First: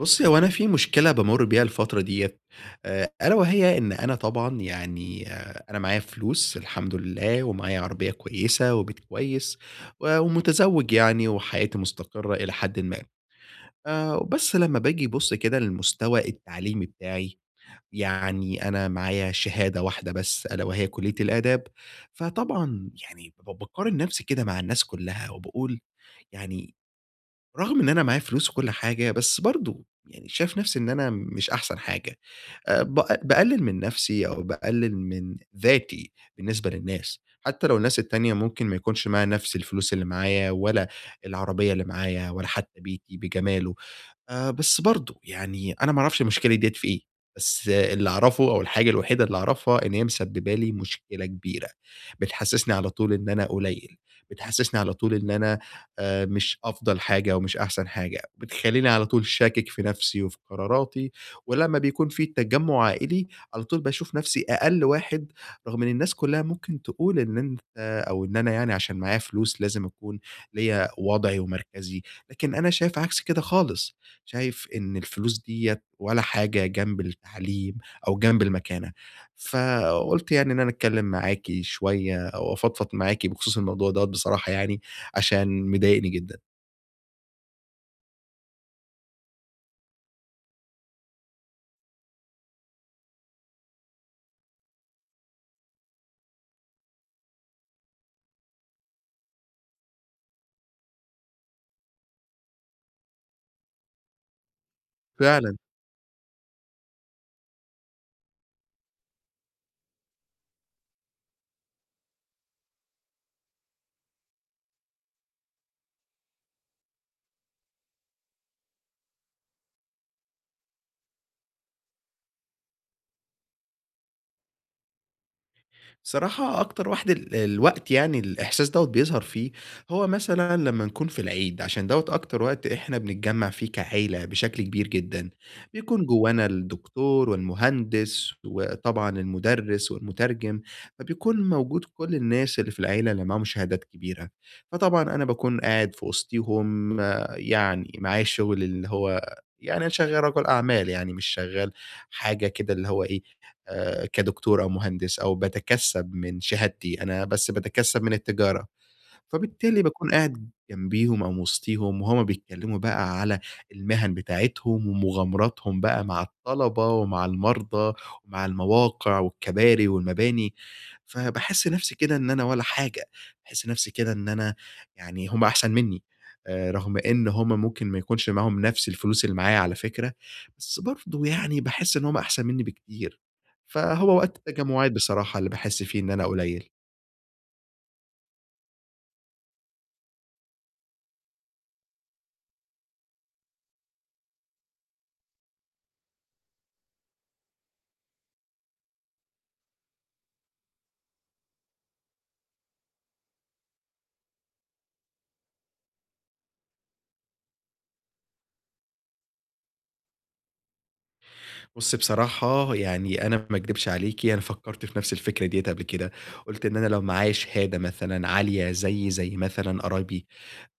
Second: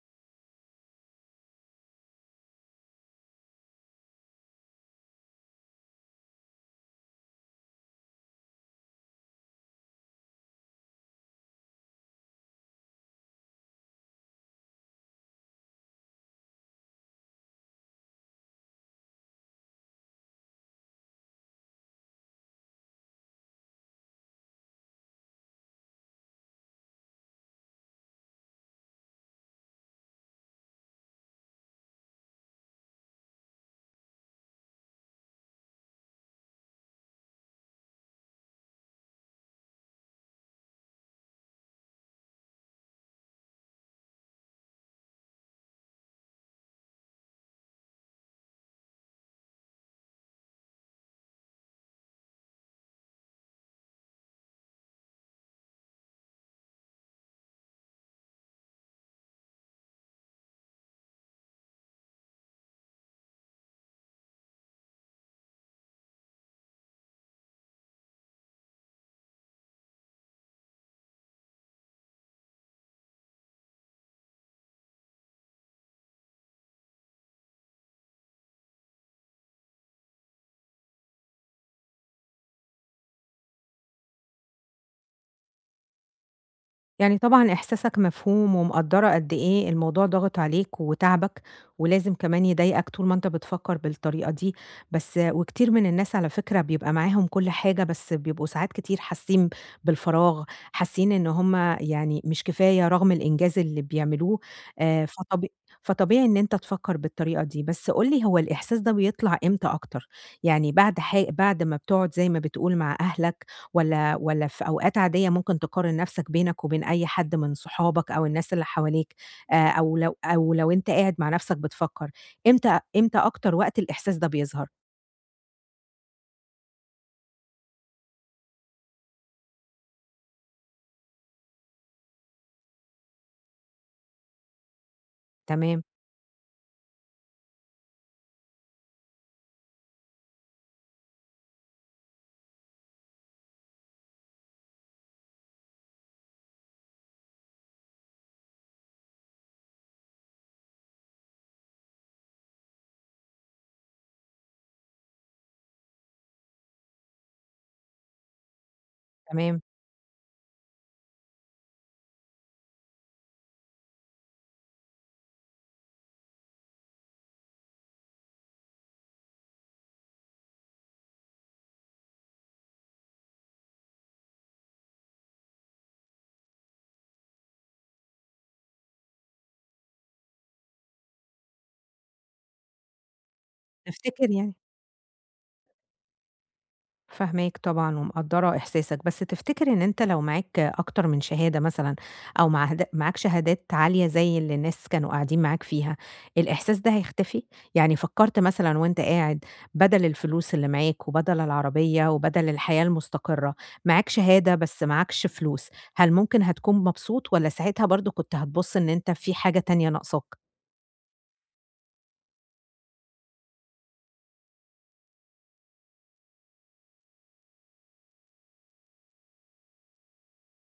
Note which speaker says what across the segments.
Speaker 1: بُصّي، هو أنا في مشكلة بامُر بيها الفترة ديّة، ألا وهي إن أنا طبعًا يعني أنا معايا فلوس الحمد لله، ومعايا عربية كويسة وبيت كويس، و ومتزوّج يعني وحياتي مستقرة إلى حدٍ ما. بس لمّا باجي أبُص كده للمستوى التعليمي بتاعي، يعني أنا معايا شهادة واحدة بس ألا وهي كلية الآداب، فطبعًا يعني باقارن نَفْسي كده مع الناس كُلّها وباقول يعني رغم إن أنا معايا فلوس وكل حاجة، بس برضه يعني شايف نفسي إن أنا مش أحسن حاجة، باقلل من نفسي أو باقلل من ذاتي بالنسبة للناس، حتى لو الناس التانية ممكن ما يكونش معاها نفس الفلوس اللي معايا ولا العربية اللي معايا ولا حتى بيتي بجماله. بس برضه يعني أنا ما أعرفش المشكلة ديّة في إيه، بس اللي أعرفه أو الحاجة الوحيدة اللي أعرفها إن هي مسببة لي مشكلة كبيرة، بتحسسني على طول إن أنا قليل، بتحسسني على طول إن أنا مش أفضل حاجة ومش أحسن حاجة، بتخلّيني على طول شاكك في نفسي وفي قراراتي، ولمّا بيكون في تجمُّع عائلي على طول باشوف نفسي أقل واحد، رغم إن الناس كلّها ممكن تقول إن أنت أو إن أنا يعني عشان معايا فلوس لازم أكون ليّا وضعي ومركزي، لكن أنا شايف عكس كده خالص. شايف إن الفلوس ديّة ولا حاجة جنب التعليم أو جنب المكانة، فقُلت يعني إن أنا أتكلّم معاكِ شوية وأفضفض معاكِ بخصوص الموضوع دوّة بصراحة يعني عشان مضايقني جدًا.
Speaker 2: يعني طبعًا إحساسك مفهوم ومقدّرة قد إيه الموضوع ضاغط عليك وتاعبك، ولازم كمان يضايقك طول ما أنت بتفكّر بالطريقة دي، بس وكتير من الناس على فكرة بيبقى معاهم كل حاجة، بس بيبقوا ساعات كتير حاسين بالفراغ، حاسين إن هُم يعني مش كفاية رغم الإنجاز اللي بيعملوه، آآ فطب
Speaker 1: فعلًا.
Speaker 2: فطبيعي إن أنت تفكّر بالطريقة دي، بس قُل لي هو الإحساس ده بيطلع إمتى أكتر؟ يعني بعد ما بتقعد زي ما بتقول مع أهلك والّا في أوقات عادية ممكن تقارن نفسك بينك وبين أي حد من صحابك أو الناس اللي حواليك، أو لو أنت قاعد مع نفسك بتفكّر، إمتى أكتر وقت الإحساس ده بيظهر؟
Speaker 1: صراحة أكتر وقت الوقت يعني الإحساس دوّة بيظهر فيه، هو مثلًا لمّا نكون في العيد، عشان دوّة أكتر وقت إحنا بنتجمّع فيه كعيلة بشكل كبير جدًا،
Speaker 2: تمام.
Speaker 1: بيكون جوانا الدكتور والمهندس وطبعًا المُدرِّس والمُترجم، فبيكون موجود كل الناس اللي في العيلة اللي معاهم شهادات كبيرة، فطبعًا أنا باكون قاعد في وسطيهم، يعني معايا الشغل اللي هو يعني أنا شغّال رجل أعمال يعني مش شغّال حاجة كده اللي هو إيه، كدكتور أو مهندس أو باتكسّب من شهادتي، أنا بس باتكسّب من التجارة.
Speaker 2: تمام.
Speaker 1: فبالتالي باكون قاعد جنبيهم أو وسطيهم وهُم بيتكلموا بقى على المهن بتاعتهم ومغامراتهم بقى مع الطلبة ومع المرضى ومع المواقع والكباري والمباني، فباحس نفسي كده إن أنا ولا حاجة، باحس نفسي كده إن أنا يعني هُم أحسن منّي، رغم إن هُم ممكن ما يكونش معاهم نفس الفلوس اللي معايا على فكرة، بس برضه يعني باحس إن هُم أحسن منّي بكتير، فهو
Speaker 2: تفتكر
Speaker 1: وقت
Speaker 2: يعني
Speaker 1: التجمعات بصراحة اللي باحس فيه إن أنا قليل.
Speaker 2: فاهماك طبعًا ومقدّرة إحساسك، بس تفتكر إن أنت لو معاك أكتر من شهادة مثلًا أو معهد معاك شهادات عالية زي اللي الناس كانوا قاعدين معاك فيها، الإحساس ده هيختفي؟ يعني فكّرت مثلًا وأنت قاعد بدل الفلوس اللي معاك وبدل العربية وبدل الحياة المستقرة، معاك شهادة بس معاكش فلوس، هل ممكن هتكون مبسوط والّا ساعتها برضه كنت هتبُص إن أنت في حاجة تانية ناقصاك؟
Speaker 1: بُصّي بصراحة يعني أنا ما أكدبش عليكِ، أنا فكّرت في نفس الفكرة ديّة قبل كده، قُلت إن أنا لو معايا شهادة مثلًا عالية زي مثلًا قرايبي،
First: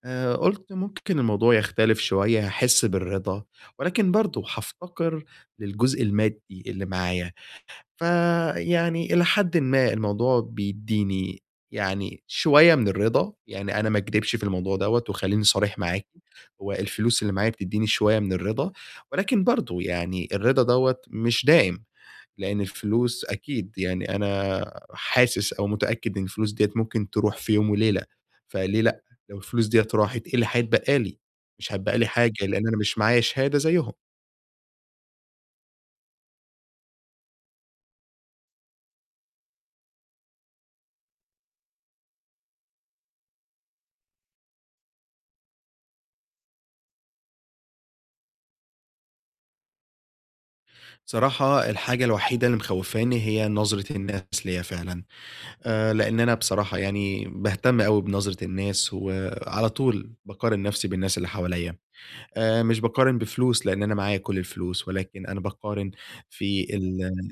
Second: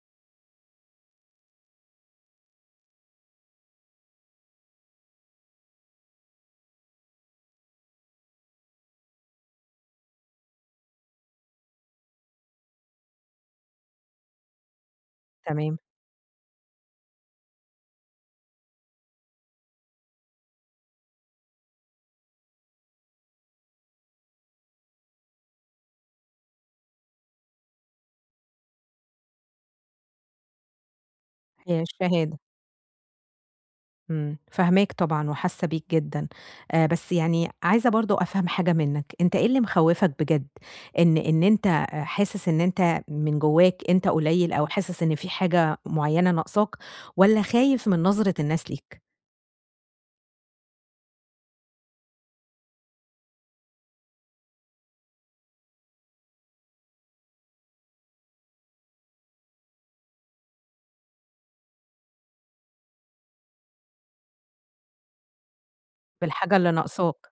Speaker 1: قُلت ممكن الموضوع يختلف شوية، هاحس بالرضا، ولكن برضه هافتقر للجزء المادي اللي معايا. فيعني إلى حدٍ ما الموضوع بيدّيني يعني شوية من الرضا، يعني أنا ما أكدبش في الموضوع دوّة وخلّيني
Speaker 2: تمام.
Speaker 1: صريح معاكِ، هو الفلوس اللي معايا بتدّيني شوية من الرضا، ولكن برضه يعني الرضا دوّة مش دائم، لإن الفلوس أكيد يعني أنا حاسس أو متأكد إن الفلوس ديّة ممكن تروح في يوم وليلة، فليه لأ؟ لو الفلوس ديّة راحت إيه اللي هيتبقى لي؟ مش
Speaker 2: هي
Speaker 1: هيتبقى لي
Speaker 2: الشهادة.
Speaker 1: حاجة، لإن أنا مش معايا شهادة زيّهم.
Speaker 2: إمم، فاهماك طبعًا وحاسة بيك جدًا، بس يعني عايزة برضه أفهم حاجة منّك، أنت إيه اللي مخوّفك بجد؟ إن أنت آه، حاسس إن أنت من جواك أنت قليل أو حاسس إن في حاجة معيّنة ناقصاك، والّا خايف من نظرة الناس ليك
Speaker 1: بصراحة الحاجة الوحيدة اللي مخوّفاني هي نظرة الناس ليّا فعلًا، لإن أنا بصراحة يعني باهتم أوي بنظرة الناس، وعلى طول باقارن نَفْسي بالناس اللي حواليّا، مش باقارن بفلوس لإن أنا معايا كل الفلوس، ولكن أنا باقارن
Speaker 2: بالحاجة اللي
Speaker 1: في ال
Speaker 2: ناقصاك؟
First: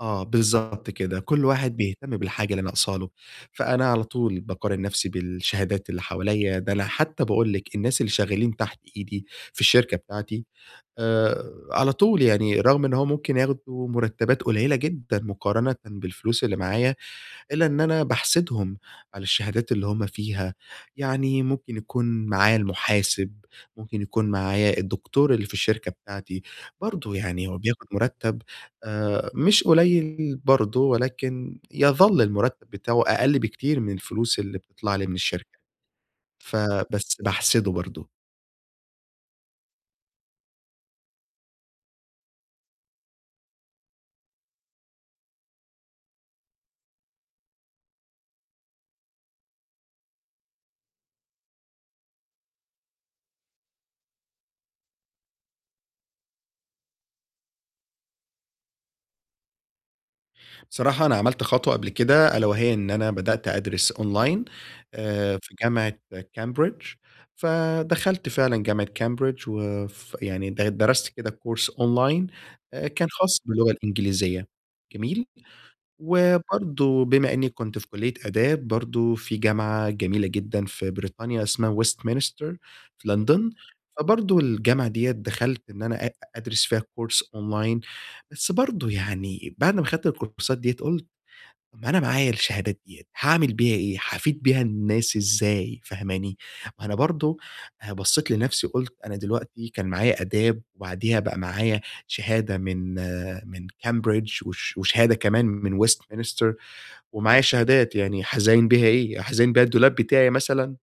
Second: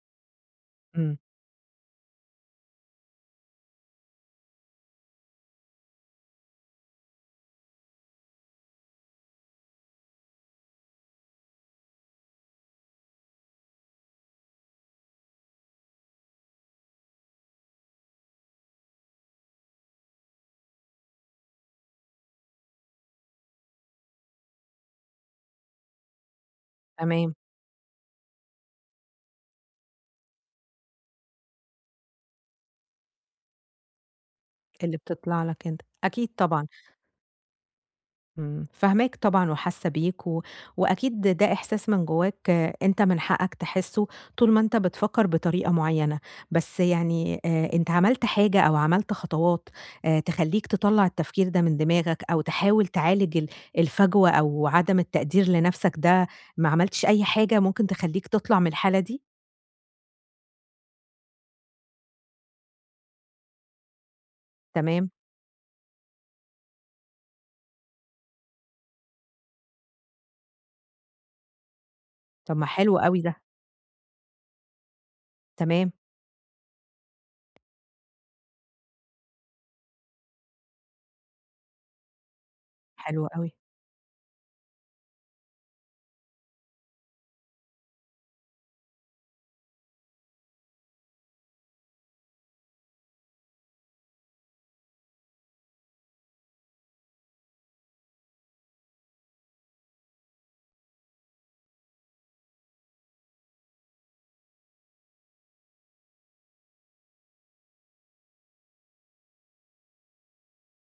Speaker 1: آه بالضبط
Speaker 2: إمم.
Speaker 1: كده، كل واحد بيهتم بالحاجة اللي ناقصة له، فأنا على طول باقارن نَفْسي بالشهادات اللي حواليّا، ده أنا حتى باقول لِك الناس اللي شغالين تحت إيدي في الشركة بتاعتي على طول، يعني رغم إن هو ممكن ياخدوا مرتبات قليلة جدًا مقارنةً بالفلوس اللي معايا، إلا إن أنا باحاسبهم على الشهادات اللي هم فيها، يعني ممكن يكون معايا المحاسب، ممكن يكون معايا الدكتور اللي في الشركة بتاعتي، برضه
Speaker 2: تمام.
Speaker 1: يعني هو بياخد مرتب مش قليل برضه، ولكن يظل المرتب بتاعه أقل بكتير من الفلوس اللي بتطلع
Speaker 2: اللي
Speaker 1: لي من
Speaker 2: بتطلع
Speaker 1: الشركة،
Speaker 2: لك أنت، أكيد طبعًا.
Speaker 1: فبس باحسده برضه.
Speaker 2: إمم، فاهماك طبعًا وحاسة بيك وأكيد ده إحساس من جواك آه، أنت من حقك تحسه طول ما أنت بتفكّر بطريقة معيّنة، بس يعني أنت عملت حاجة أو عملت خطوات تخلّيك تطلّع التفكير ده من دماغك أو تحاول تعالج الفجوة أو عدم التقدير لنَفْسك ده، ما عملتش أي حاجة ممكن تخلّيك تطلع من الحالة دي؟
Speaker 1: صراحة أنا عملت خطوة قبل كده ألا وهي إن أنا بدأت أدرس أونلاين
Speaker 2: تمام.
Speaker 1: في جامعة كامبريدج، فدخلت فعلًا جامعة كامبريدج يعني درست كده كورس أونلاين
Speaker 2: طَب ما حلو
Speaker 1: كان
Speaker 2: أوي
Speaker 1: خاص
Speaker 2: ده.
Speaker 1: باللغة الإنجليزية، جميل؟
Speaker 2: تمام.
Speaker 1: وبرضه بما إني كنت في كلية آداب برضه في جامعة جميلة جدًا في بريطانيا اسمها Westminster في
Speaker 2: حلو
Speaker 1: لندن،
Speaker 2: أوي.
Speaker 1: فبرضه الجامعة ديّة دخلت إن أنا أدرس فيها كورس أونلاين، بس برضه يعني بعد ما خدت الكورسات ديّة قُلت طب ما أنا معايا الشهادات ديّة، هاعمل بيها إيه؟ هافيد بيها الناس إزاي، فاهماني؟ ما أنا برضه بصّيت لنفسي وقُلت أنا دلوقتي كان معايا آداب، وبعديها بقى معايا شهادة من من Cambridge وشهادة كمان من Westminster، ومعايا شهادات يعني هازاين بيها إيه، هازاين بيها الدولاب بتاعي مثلًا؟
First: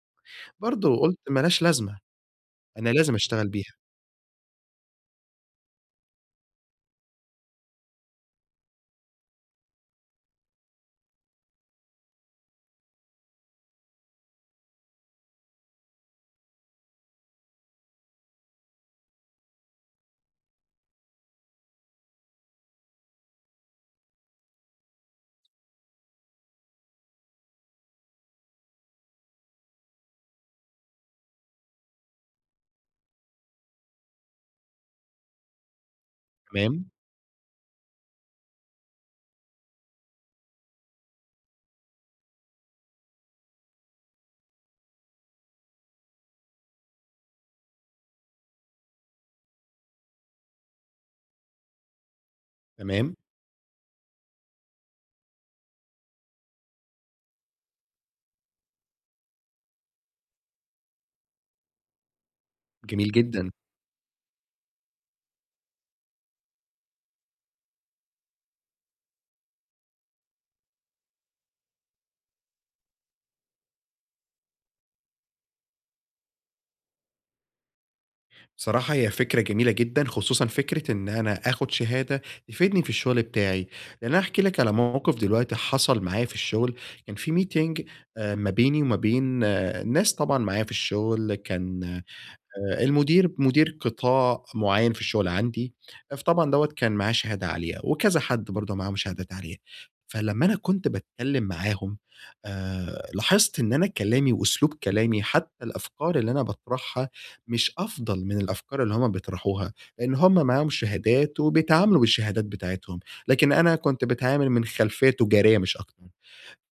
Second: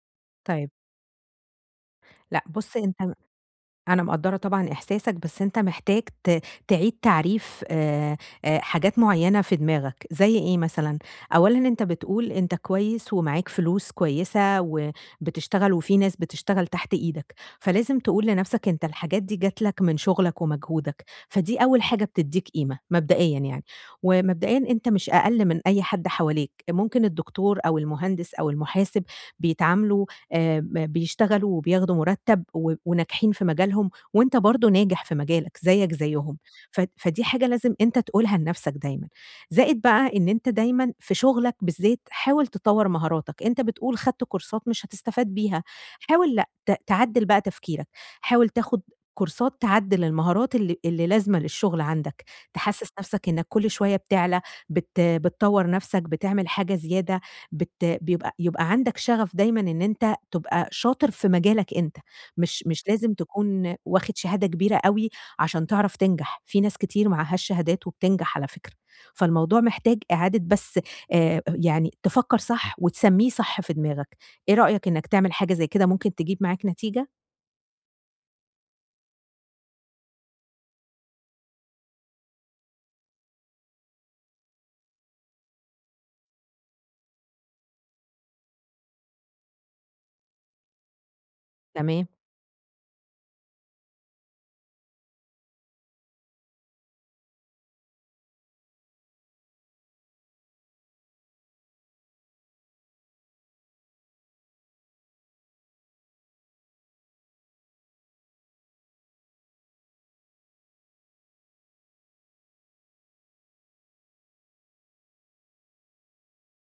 Speaker 2: طيب.
Speaker 1: برضه قُلت ما لهاش لازمة،
Speaker 2: لأ بُص
Speaker 1: أنا
Speaker 2: أنت
Speaker 1: لازم أشتغل بيها،
Speaker 2: أنا مقدّرة طبعًا إحساسك، بس أنت محتاج تعيد تعريف حاجات معيّنة في دماغك، زي إيه مثلًا؟ أولًا أنت بتقول أنت كويس ومعاك فلوس كويسة وبتشتغل وفي ناس بتشتغل تحت إيدك، فلازم تقول لنفْسك أنت الحاجات دي جات لك من شغلك ومجهودك، فدي أول حاجة بتدّيك قيمة مبدئيًا يعني، ومبدئيًا أنت مش أقل من أي حد حواليك، ممكن الدكتور أو المهندس أو المحاسب بيتعاملوا ب بيشتغلوا وبياخدوا مرتب و وناجحين في مجالهم، وأنت برضه ناجح في مجالك زيك زيهم، ف
Speaker 1: تمام،
Speaker 2: فدي حاجة لازم أنت تقولها لنفسك دايمًا. زائد بقى إن أنت دايمًا في شغلك بالذات حاول تطوّر مهاراتك، أنت بتقول خدت كورسات مش هتستفاد بيها، حاول لأ تعدّل بقى تفكيرك، حاول تاخد كورسات تعدّل المهارات اللي لازمة للشغل عندك، تحسّس
Speaker 1: تمام،
Speaker 2: نفسك إنك كل شوية بتعلى، بتطوّر نفسك، بتعمل حاجة زيادة، بت بيبقى يبقى عندك شغف دايمًا إن أنت تبقى شاطر في مجالك أنت، مش
Speaker 1: جميل
Speaker 2: لازم
Speaker 1: جدًا.
Speaker 2: تكون واخد شهادة كبيرة أوي عشان تعرف تنجح، في ناس كتير معهاش شهادات وبتنجح على فكرة، فالموضوع محتاج إعادة بس يعني تفكّر صح وتسمّيه صح في دماغك، إيه رأيك إنك تعمل حاجة زي كده ممكن تجيب معاك نتيجة؟
Speaker 1: بصراحة هي فكرة جميلة جدًا، خصوصًا فكرة إن أنا آخد شهادة تفيدني في الشغل بتاعي، لإن أنا هاحكي لك على موقف دلوقتي حصل معايا في الشغل، كان في meeting ما بيني وما بين ناس طبعًا معايا في الشغل، كان
Speaker 2: تمام.
Speaker 1: مدير قطاع معيّن في الشغل عندي، آه، فطبعًا دوّة كان معاه شهادة عالية، وكذا حد برضه معاهم شهادات عالية، فلمّا أنا كنت باتكلّم معاهم لاحظت إن أنا كلامي وأسلوب كلامي حتى الأفكار اللي أنا باطرحها مش أفضل من الأفكار اللي هُم بيطرحوها، لإن هُم معاهم شهادات وبيتعاملوا بالشهادات بتاعتهم، لكن أنا كنت باتعامل من خلفية تجارية مش أكتر.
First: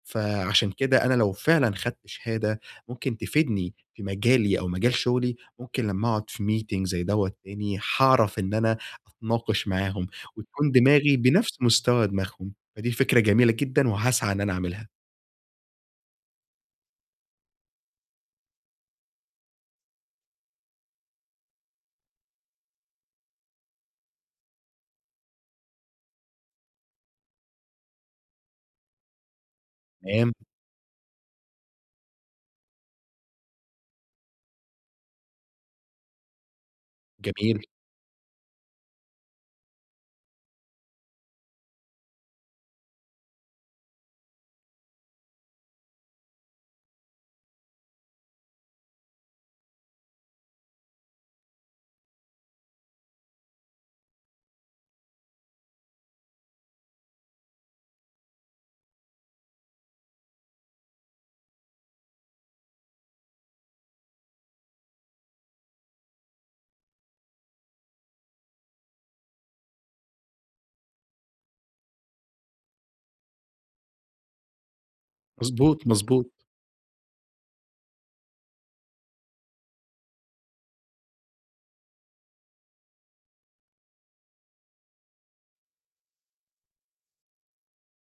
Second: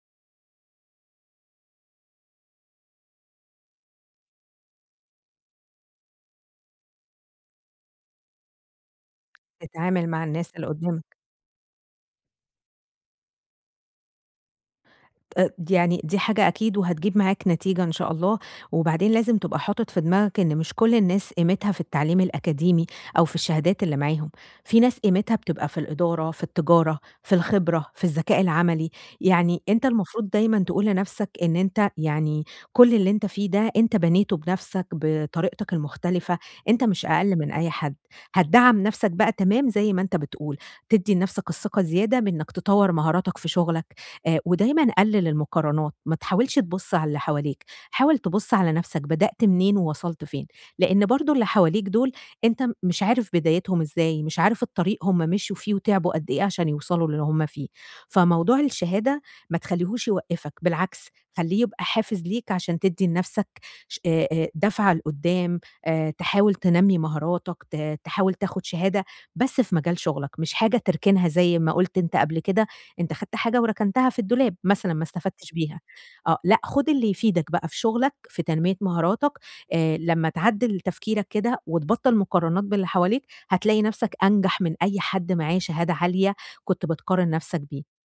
Speaker 1: فعشان كده أنا لو فعلًا خدت شهادة ممكن تفيدني في مجالي أو مجال شغلي، ممكن لمّا أقعد في meeting زي دوّة تاني هاعرف إن أنا أتناقش معاهم،
Speaker 2: تتعامل مع الناس اللي
Speaker 1: وتكون دماغي
Speaker 2: قدّامك.
Speaker 1: بنفس مستوى دماغهم، فدي فكرة جميلة جدًا وهاسعى إن أنا أعملها.
Speaker 2: أ يعني دي حاجة أكيد وهتجيب معاك نتيجة إن شاء الله، وبعدين لازم تبقى حاطط في دماغك إن مش كل الناس قيمتها في التعليم الأكاديمي أو في الشهادات اللي معاهم، في ناس قيمتها بتبقى في الإدارة، في التجارة، في الخبرة، في الذكاء العملي، يعني أنت المفروض
Speaker 1: تمام،
Speaker 2: دايمًا تقول لنفسك إن أنت يعني كل اللي أنت فيه ده أنت بنيته بنفسك بطريقتك المختلفة، أنت مش أقل من
Speaker 1: جميل،
Speaker 2: أي حد، هتدعّم نفسك بقى تمام زي ما أنت بتقول، تدّي لنفسك الثقة زيادة بإنك تطوّر مهاراتك في شغلك. ودايمًا قلِّل المقارنات، ما تحاولش تبُص على اللي حواليك، حاول تبُص على نَفْسك بدأت منين ووصلت فين، لإن برضه اللي حواليك دُول أنت مش عارف بدايتهم إزاي، مش عارف الطريق هم مشيوا فيه وتعبوا قد إيه عشان يوصلوا للي هم فيه، فموضوع الشهادة ما تخلّيهوش يوقّفك، بالعكس خلّيه يبقى حافز ليك عشان تدّي لنَفْسك ش دَفعة لقُدّام، تحاول تنمّي مهاراتك، تحاول تاخُد شهادة بس في مجال شُغلك، مش حاجة تركنها زي ما قُلت أنت قبل كده أنت خدت حاجة وركنتها في الدولاب مثلًا ما استفدتش بيها،
Speaker 1: مضبوط، مضبوط.
Speaker 2: آه، لأ خُد اللي يفيدك بقى في شغلك، في تنمية مهاراتك، لمّا تعدِّل تفكيرك كده وتبطّل مقارنات باللي حواليك، هتلاقي نفسك أنجح من أي حد معاه شهادة عالية كنت بتقارن نفسك بيه،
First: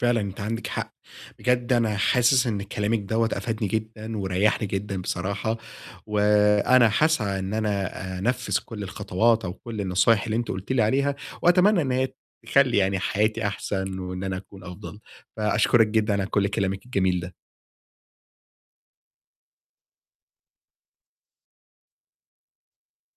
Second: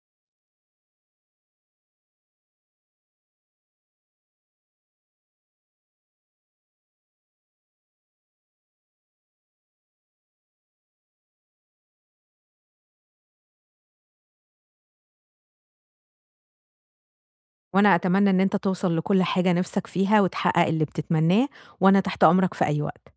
Speaker 1: فعلًا أنتِ عندِك حق، بجد أنا حاسس إن كلامِك دوّة أفادني جدًا وريّحني جدًا بصراحة، وأنا هاسعى إن أنا أنفّذ كل الخطوات أو كل النصايح اللي أنتِ قُلتِ لي عليها، وأتمنى إن هي تخلّي يعني حياتي أحسن وإن أنا أكون أفضل، فأشكرِك جدًا على كل كلامِك الجميل ده.
Speaker 2: وأنا أتمنى إن أنت توصل لكل حاجة نِفْسك فيها وتحقق اللي بتتمناه، وأنا تحت أمرك في أي وقت.